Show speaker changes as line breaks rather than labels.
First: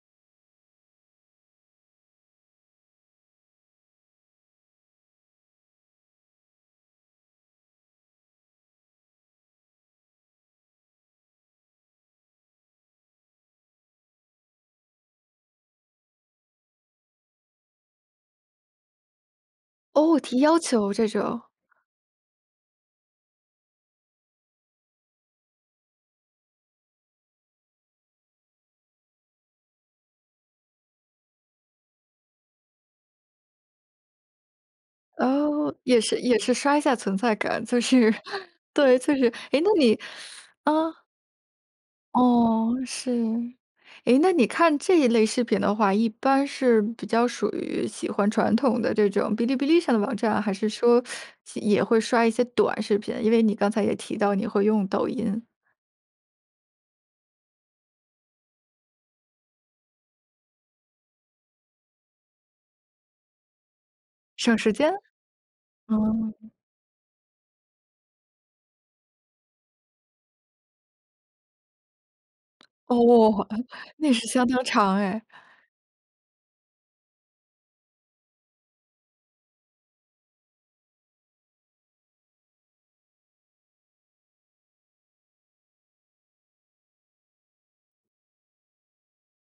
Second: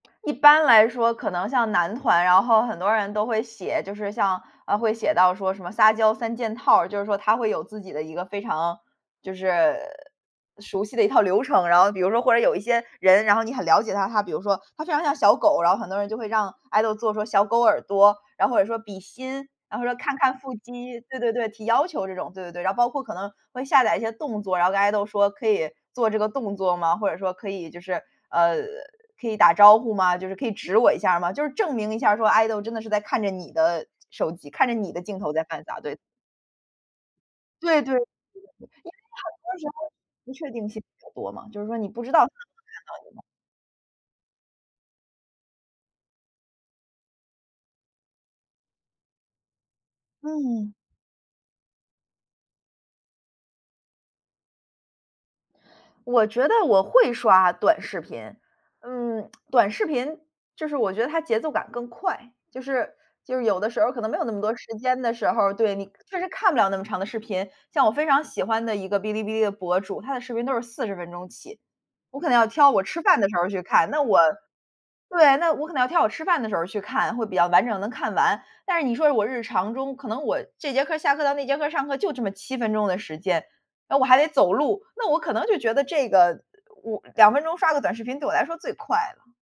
一般来说可能像男团，然后很多人都会写，就是像，呃，会写到说什么撒娇三件套儿，就是说他会有自己的一个非常，就是，熟悉的一套流程。然后比如说，或者有一些人，然后你很了解他，他比如说，他非常像小狗，然后很多人就会让 Idol 做说小狗耳朵，那或者说比心，然后或者说看
哦，
看
提
腹
要求
肌，
这
对对
种。
对，提要求这种，对对对。然后包括可能，会下载一些动作，然后跟 Idol 说可以做这个动作吗？或者说可以就是，呃可以打招呼吗？就是可以指我一下吗？就是证明一下说 Idol 真的是在看着你的手机，看着你的镜头在饭
哦，
撒，对。
也是也是刷一下存在感。就
对对。
是
因为
对，就是，
很多
哎，
时
那
候
你
不确 定性
嗯。
比较多嘛，就是说你不知道
哦，是。诶那你看这一类视频的话，一般是比较属于喜欢传统的这种哔哩哔哩上的网站，还是
嗯。
说 也会刷一些短视频，因为你刚才也提到你会用抖音。
我觉得我会刷短视频，嗯，短视频，就是我觉得它节奏感更快，就是就是有的时候可能没有那么多
省
时
时间？
间的时候儿，对，你确实
哦。
看不了那么长的视频。像我非常喜欢的一个哔哩哔哩的博主，他的视频都是40分钟起，我可能要挑我吃饭儿的时候
哦。
儿去 看。那
那
我，
是相当长哎。
对，那我可能要挑我吃饭儿的时候儿去看，会比较完整能看完。但是你说我日常中可能我这节课下课到那节课上课就这么7分钟的时间，然后我还得走路，那我可能就觉得这个我2分钟刷个短视频对我来说最快了。